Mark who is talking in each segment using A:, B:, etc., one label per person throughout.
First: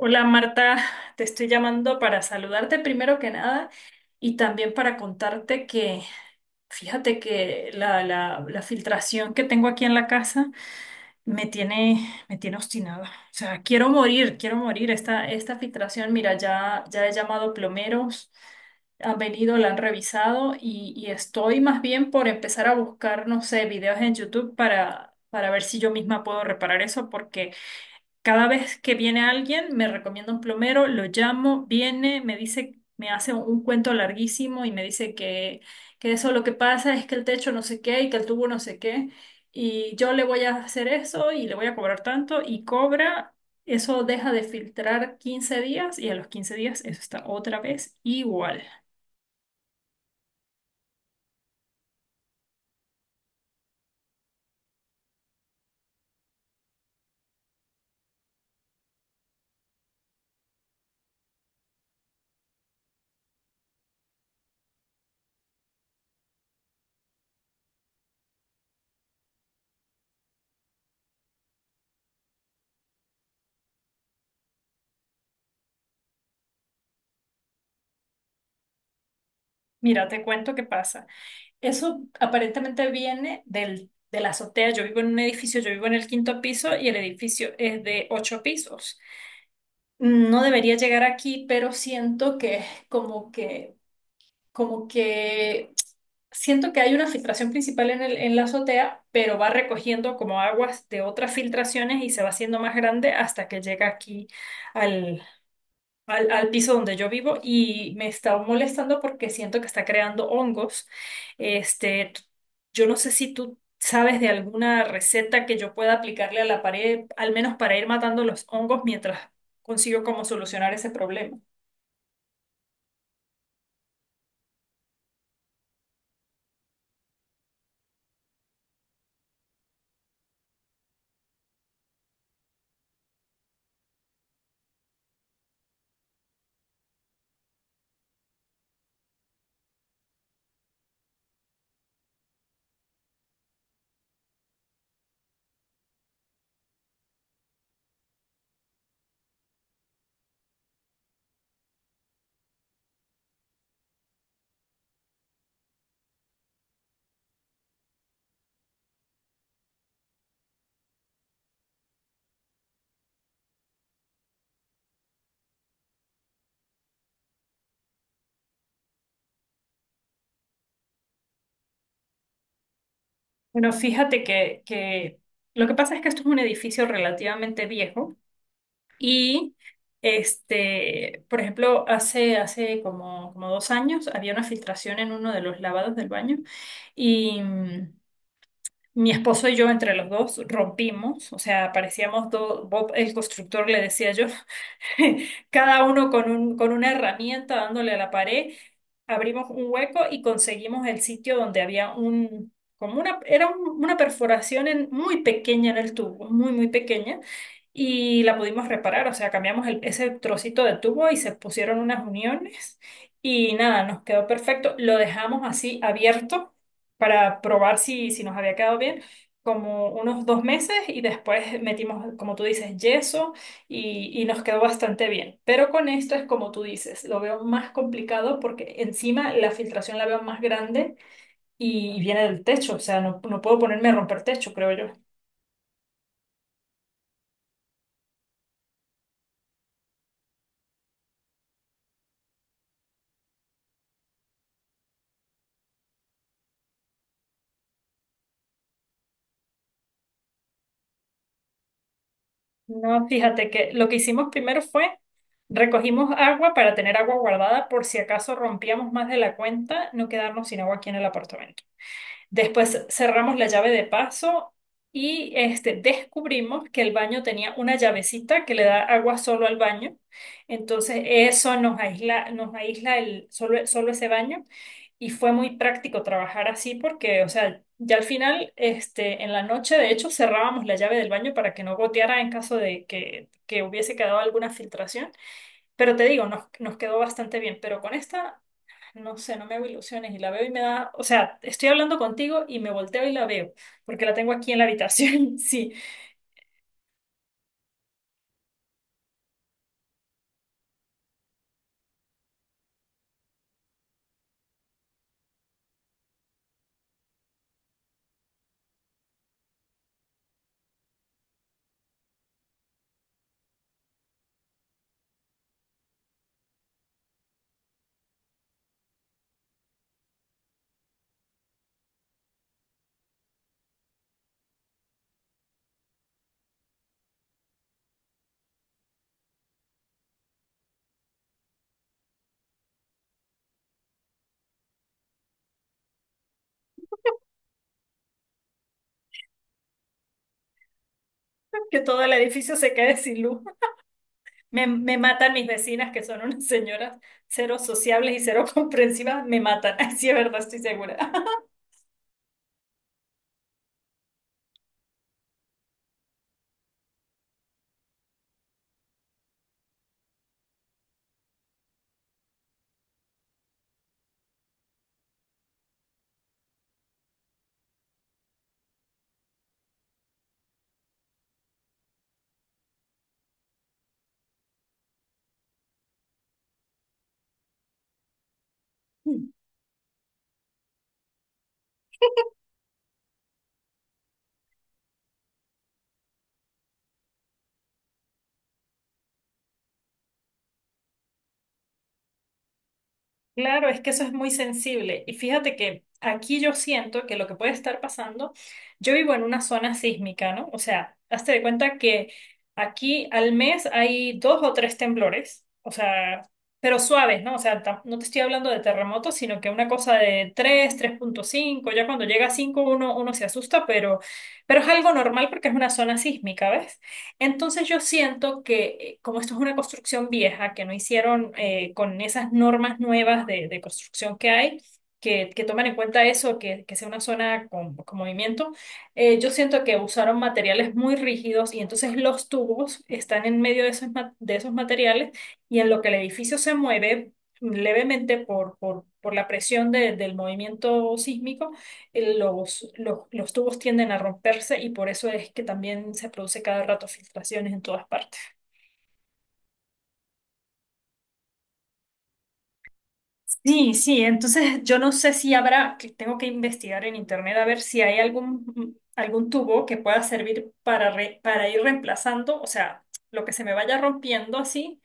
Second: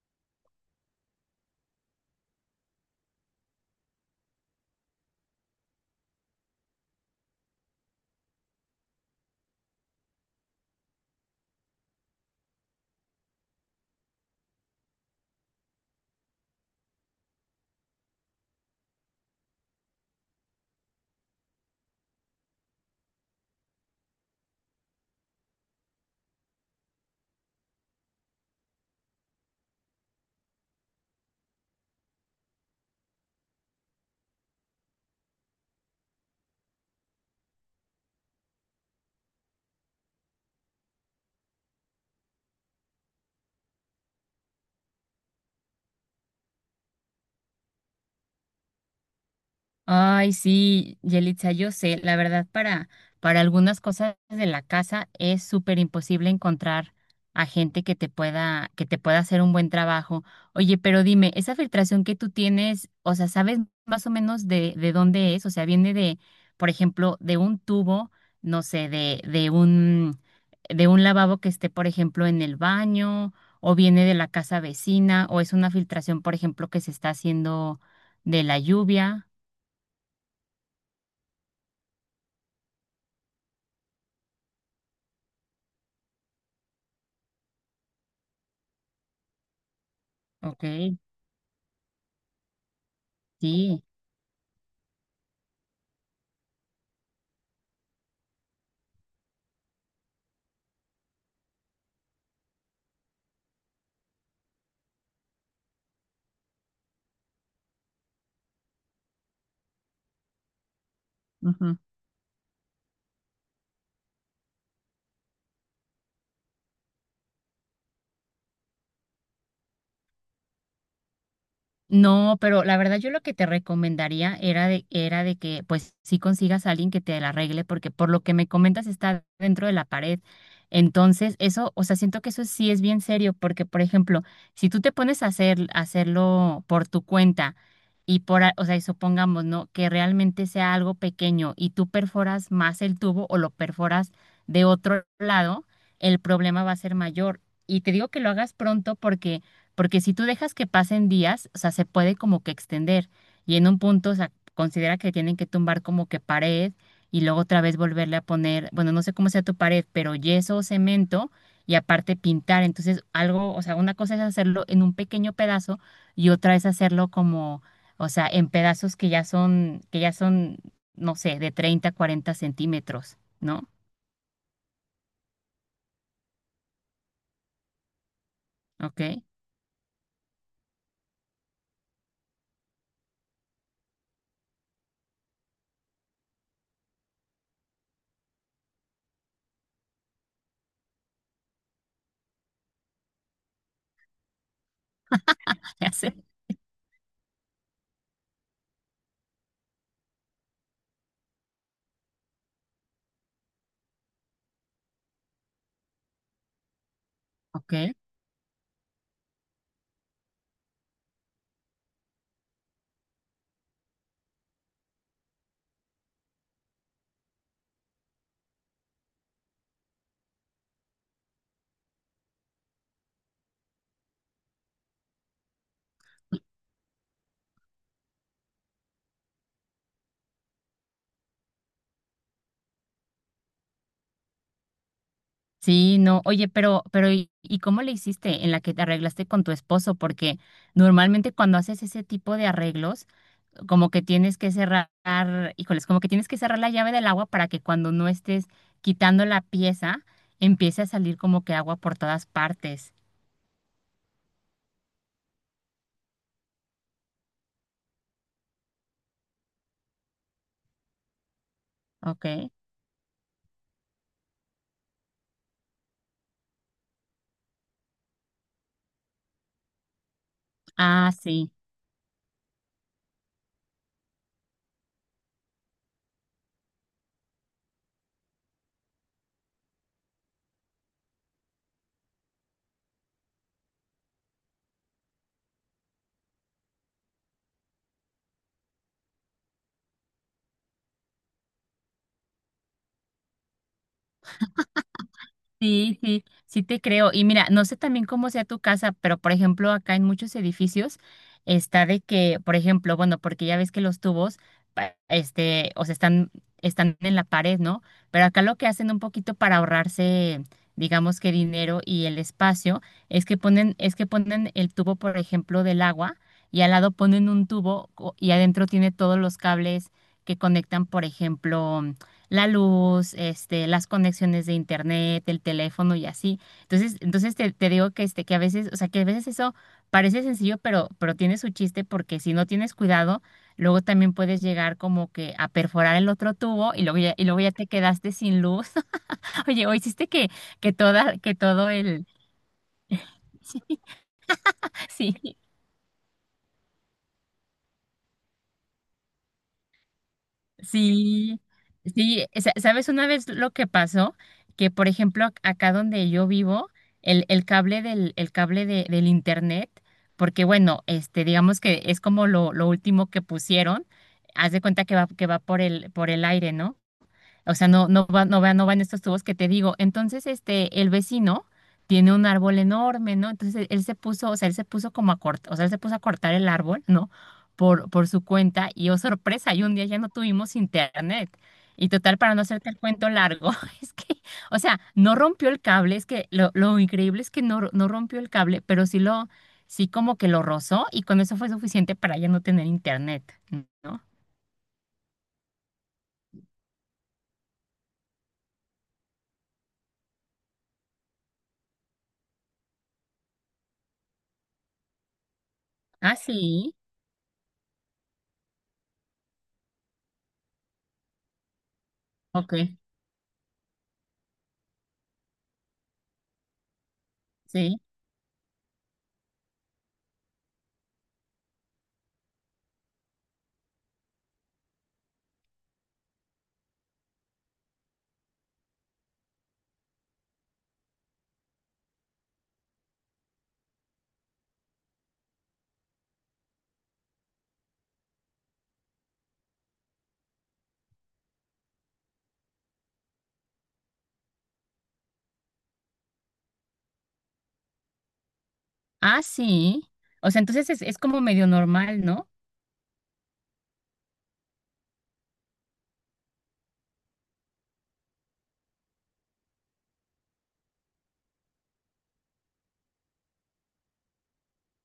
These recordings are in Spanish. A: Hola, Marta, te estoy llamando para saludarte primero que nada y también para contarte que, fíjate que la filtración que tengo aquí en la casa me tiene, me tiene obstinada. O sea, quiero morir, quiero morir. Esta filtración, mira, ya he llamado plomeros, han venido, la han revisado y estoy más bien por empezar a buscar, no sé, videos en YouTube para ver si yo misma puedo reparar eso porque... Cada vez que viene alguien, me recomienda un plomero, lo llamo, viene, me dice, me hace un cuento larguísimo y me dice que eso lo que pasa es que el techo no sé qué y que el tubo no sé qué. Y yo le voy a hacer eso y le voy a cobrar tanto y cobra. Eso deja de filtrar 15 días y a los 15 días eso está otra vez igual.
B: Ay, sí, Yelitza, yo sé, la verdad para algunas cosas de la casa es súper imposible encontrar a gente que te pueda hacer un buen trabajo. Oye, pero dime, esa filtración que tú tienes, o sea, ¿sabes más o menos de dónde es? O sea, viene de, por ejemplo, de un tubo, no sé, de un lavabo que esté, por ejemplo, en el baño, o viene de la casa vecina, o es una filtración, por ejemplo, que se está haciendo de la lluvia.
A: Mira, te cuento qué pasa. Eso aparentemente viene de la azotea. Yo vivo en un edificio, yo vivo en el quinto piso y el edificio es de ocho pisos. No
B: Ok,
A: debería llegar aquí, pero siento que como que,
B: sí.
A: como que siento que hay una filtración principal en en la azotea, pero va recogiendo como aguas de otras filtraciones y se va haciendo más grande hasta que llega aquí al piso donde yo vivo y me está molestando porque siento que está creando hongos.
B: Ujú.
A: Este, t- yo no sé si tú sabes de alguna receta que yo pueda aplicarle a la pared, al menos para ir matando los hongos mientras consigo cómo solucionar ese problema.
B: No, pero la verdad yo lo que te recomendaría era de que pues sí consigas a alguien que te la arregle, porque por lo que me comentas está dentro de la pared. Entonces, eso, o sea, siento que eso sí es bien serio, porque por ejemplo, si tú te pones a hacer, a hacerlo por tu cuenta y o sea, y supongamos, ¿no? Que realmente sea algo pequeño y tú perforas más el tubo o lo perforas de otro lado, el problema va a ser mayor. Y te digo que lo hagas pronto porque si tú dejas que pasen días, o sea, se puede como que extender y en un punto, o sea, considera que tienen que tumbar como que pared y luego otra vez volverle a poner, bueno, no sé cómo sea tu pared, pero yeso o cemento y aparte pintar. Entonces, algo, o sea, una cosa es hacerlo en un pequeño pedazo y otra es hacerlo como, o sea, en pedazos que ya son, no sé, de 30, 40 centímetros, ¿no?
A: Bueno, fíjate que lo que pasa es que esto es un edificio relativamente viejo
B: Ok,
A: y por ejemplo, como dos años había una filtración en uno de los lavados del baño y, mi esposo y yo entre los dos rompimos, o sea, parecíamos dos, Bob el constructor le decía yo, cada
B: ya
A: uno
B: sé,
A: con una herramienta dándole a la pared, abrimos un hueco y conseguimos el sitio donde había un, como una, era una perforación muy pequeña en el tubo, muy pequeña,
B: ok.
A: y la pudimos reparar, o sea, cambiamos ese trocito de tubo y se pusieron unas uniones y nada, nos quedó perfecto, lo dejamos así abierto para probar si nos había quedado bien. Como unos dos meses y después metimos, como tú dices, yeso y nos quedó bastante bien. Pero con esto es como tú dices, lo veo más complicado porque encima la filtración la veo más grande y viene del techo, o sea, no puedo ponerme a romper techo, creo yo.
B: Sí, no, oye, pero ¿y cómo le hiciste en la que te arreglaste con tu esposo? Porque normalmente cuando haces ese tipo de arreglos, como que tienes que cerrar, híjoles, como que tienes que cerrar la llave del agua para que cuando no estés quitando la pieza, empiece a salir como que agua por todas partes,
A: No, fíjate que lo que hicimos primero fue recogimos agua para tener agua guardada por si acaso rompíamos más de la cuenta, no quedarnos sin agua aquí en el apartamento.
B: ¿ok?
A: Después cerramos la llave de paso y este, descubrimos que el baño tenía una llavecita que le da agua solo al baño. Entonces
B: Ah, sí,
A: eso nos aísla el, solo, solo ese baño y fue muy práctico trabajar así porque, o sea, ya al final, este, en la noche, de hecho, cerrábamos la llave del baño para que no goteara en caso de que hubiese quedado alguna filtración. Pero te digo, nos quedó bastante bien. Pero con esta no sé, no me hago ilusiones y la veo y me da, o sea, estoy hablando contigo y me volteo y la veo, porque la tengo aquí en la habitación, sí,
B: sí, sí, sí te creo. Y mira, no sé también cómo sea tu casa, pero por ejemplo, acá en muchos edificios está de que, por ejemplo, bueno, porque ya ves que los tubos este, o sea, están en la pared, ¿no? Pero acá lo que hacen un poquito para ahorrarse, digamos que dinero y el espacio, es que ponen el tubo, por ejemplo, del agua, y al lado ponen un y adentro tiene todos los cables que conectan, por ejemplo, la luz, este, las conexiones de internet, el teléfono y así. Entonces te, te digo que este, que a veces, o sea, que a veces eso parece sencillo, pero tiene su chiste porque si no tienes cuidado, luego también puedes llegar como que a perforar el otro tubo y luego ya te quedaste sin luz. Oye, o hiciste que toda, que todo
A: que todo
B: el,
A: el edificio se quede sin luz. Me
B: sí,
A: matan
B: sí,
A: mis vecinas, que son unas señoras cero sociables y cero comprensivas, me matan, sí es verdad, estoy segura.
B: sí, sí, ¿sabes una vez lo que pasó? Que por ejemplo acá donde yo vivo, el cable del internet, porque bueno, este, digamos que es como lo último que pusieron, haz de cuenta que va por el aire, ¿no? O sea, no va, no van estos tubos que te digo. Entonces, este, el vecino tiene un árbol enorme, ¿no? Entonces, él se puso, o sea, él se puso como a cortar, o sea, él se puso a cortar el árbol, ¿no? Por su cuenta, y oh, sorpresa, y un día ya no tuvimos internet. Y total, para no hacerte el cuento largo, es que, o sea, no rompió el cable, es que lo increíble es que no rompió el cable, pero sí como que lo rozó, y con eso fue suficiente para ya no tener internet,
A: Claro, es que eso
B: ¿no?
A: es muy sensible. Y fíjate que aquí yo siento que lo que puede estar pasando, yo vivo en una zona sísmica, ¿no? O sea, hazte de cuenta que aquí al mes hay dos o tres temblores, o
B: Ah,
A: sea,
B: sí,
A: pero suaves, ¿no? O sea, no te estoy hablando de terremotos, sino que una cosa de tres, 3.5. Ya cuando llega a
B: ok,
A: 5 uno, uno se asusta, pero es algo normal porque es una zona sísmica, ¿ves? Entonces
B: sí.
A: yo siento que como esto es una construcción vieja, que no hicieron con esas normas nuevas de construcción que hay, que toman en cuenta eso, que sea una zona con movimiento, yo siento que usaron materiales muy rígidos y entonces los tubos están en medio de esos, de esos materiales y en lo que el edificio se mueve levemente por la presión del movimiento sísmico, los tubos tienden a romperse y por eso es que también se produce cada rato filtraciones en todas partes.
B: Ah, sí. O sea, entonces es como medio normal, ¿no?
A: Sí, sí, entonces yo no sé si habrá, que tengo que investigar en internet a ver si hay algún, algún tubo que pueda servir para, para ir reemplazando, o sea, lo que se me vaya rompiendo así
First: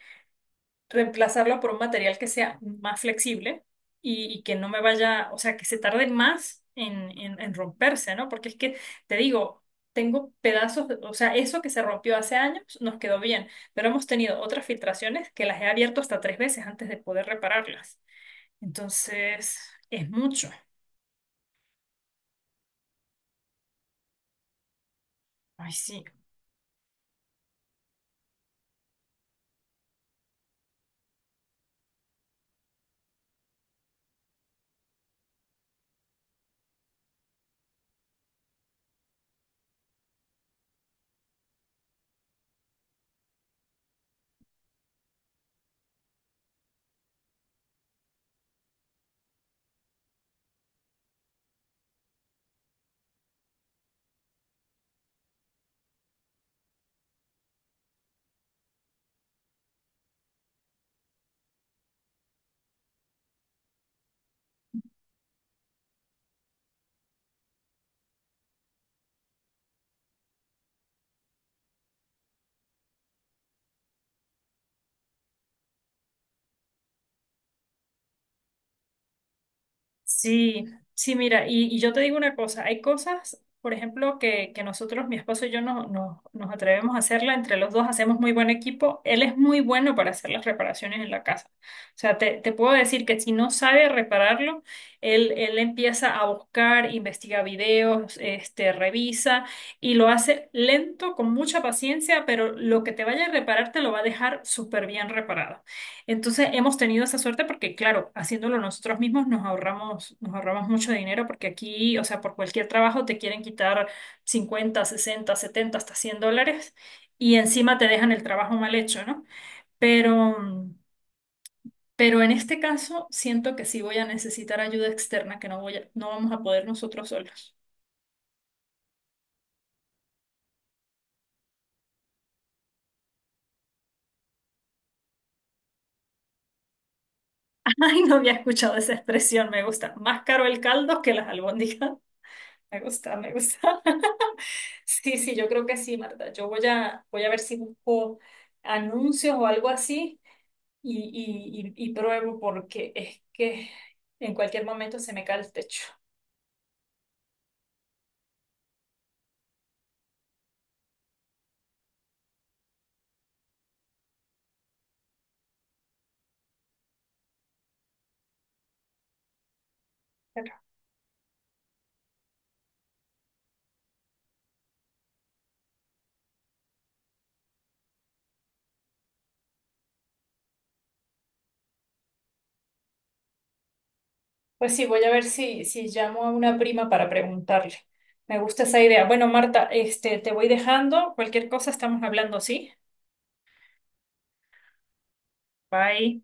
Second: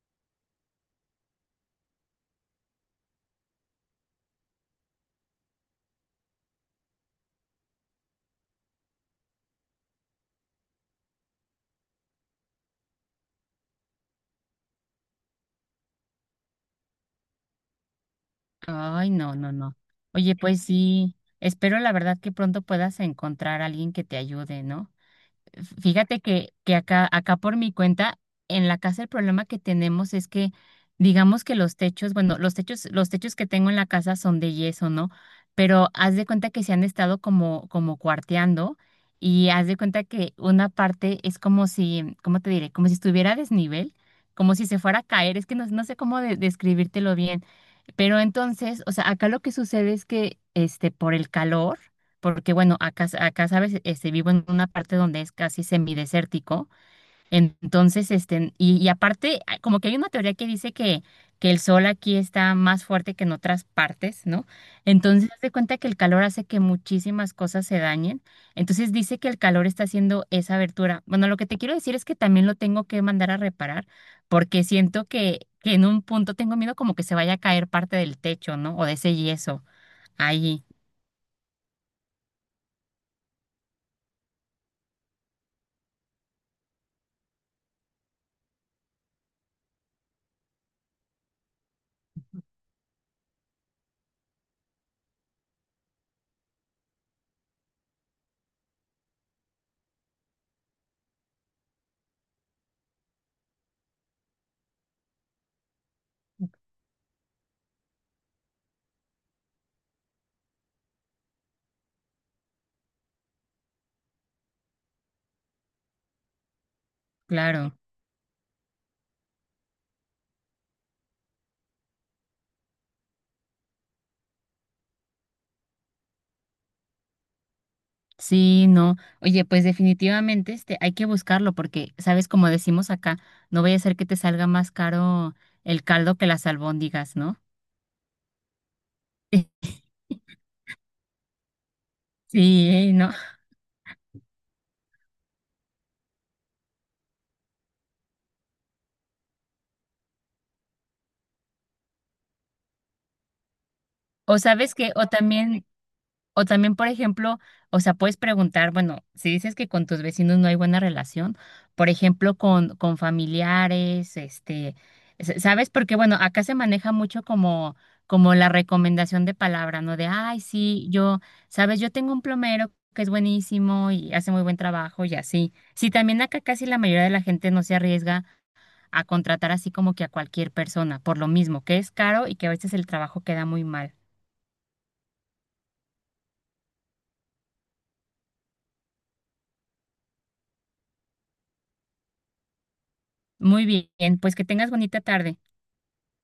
A: reemplazarlo por un material que sea más flexible y que no me vaya, o sea, que se tarde más en romperse, ¿no? Porque es que, te digo, tengo pedazos, o sea, eso que se rompió hace años nos quedó bien, pero hemos tenido otras filtraciones que las he abierto hasta tres veces antes de poder repararlas.
B: Ay, no, no,
A: Entonces,
B: no.
A: es
B: Oye,
A: mucho.
B: pues sí, espero la verdad que pronto puedas encontrar a alguien que te ayude, ¿no?
A: Ay, sí.
B: Fíjate que acá por mi cuenta, en la casa el problema que tenemos es que, digamos que los techos, bueno, los techos que tengo en la casa son de yeso, ¿no? Pero haz de cuenta que se han estado como, como cuarteando y haz de cuenta que una parte es como si, ¿cómo te diré? Como si estuviera a desnivel, como si se fuera a caer. Es que no, no sé cómo describírtelo bien, pero entonces, o sea, acá lo que sucede es que, este, por el calor, porque bueno, acá sabes, este, vivo en una parte donde es casi semidesértico, entonces, este, y aparte, ah, como que hay una teoría que dice que el sol aquí está más fuerte que en otras partes, ¿no? Entonces, haz de cuenta que el calor hace que muchísimas cosas se dañen. Entonces, dice que el calor está haciendo esa abertura. Bueno, lo que te quiero decir es que también lo tengo que mandar a reparar, porque siento que en un punto tengo miedo como que se vaya a caer parte del techo, ¿no? O de ese yeso. Ahí,
A: Sí, sí, mira, y yo te digo una cosa, hay cosas, por ejemplo, que nosotros, mi esposo y yo, nos atrevemos a hacerla, entre los dos hacemos muy buen equipo, él es muy bueno para hacer las reparaciones en la casa. O sea, te puedo decir que si no sabe repararlo, él empieza a buscar, investiga videos, este, revisa y lo hace lento, con mucha paciencia, pero lo que te vaya a reparar te lo va a dejar súper bien reparado. Entonces hemos tenido esa suerte porque, claro, haciéndolo nosotros mismos nos ahorramos mucho dinero porque aquí, o sea, por cualquier trabajo te quieren quitar 50, 60, 70, hasta $100 y
B: claro.
A: encima te dejan el trabajo mal hecho, ¿no? Pero, mm, pero en este caso siento que sí voy a necesitar ayuda externa, que no vamos a poder nosotros solos.
B: Sí, no. Oye, pues definitivamente este, hay que buscarlo porque, sabes, como decimos acá, no vaya a ser que te salga más caro el caldo que las albóndigas, ¿no?
A: Ay, no había escuchado esa expresión, me gusta. Más caro el caldo que las albóndigas.
B: Sí,
A: Me
B: ¿eh? ¿No?
A: gusta, me gusta. Sí, sí, yo creo que sí, Marta. Yo voy a, voy a ver si busco anuncios o algo así y pruebo porque es que en
B: O
A: cualquier
B: sabes que,
A: momento
B: o
A: se me cae el
B: también,
A: techo.
B: o también, por ejemplo, o sea, puedes preguntar, bueno, si dices que con tus vecinos no hay buena relación, por ejemplo, con familiares, este, ¿sabes? Porque, bueno, acá se maneja mucho como, como la recomendación de palabra, ¿no? De, ay,
A: Pero,
B: sí, yo, ¿sabes? Yo tengo un plomero que es buenísimo y hace muy buen trabajo y así. Sí, también acá casi la mayoría de la gente no se arriesga a contratar así como que a cualquier persona, por lo mismo, que es caro y que a veces el trabajo queda muy mal.
A: pues sí, voy a ver si llamo a una prima para preguntarle. Me gusta esa idea. Bueno, Marta, este, te voy dejando. Cualquier cosa estamos hablando, ¿sí?
B: Muy bien, pues que tengas bonita tarde.
A: Bye.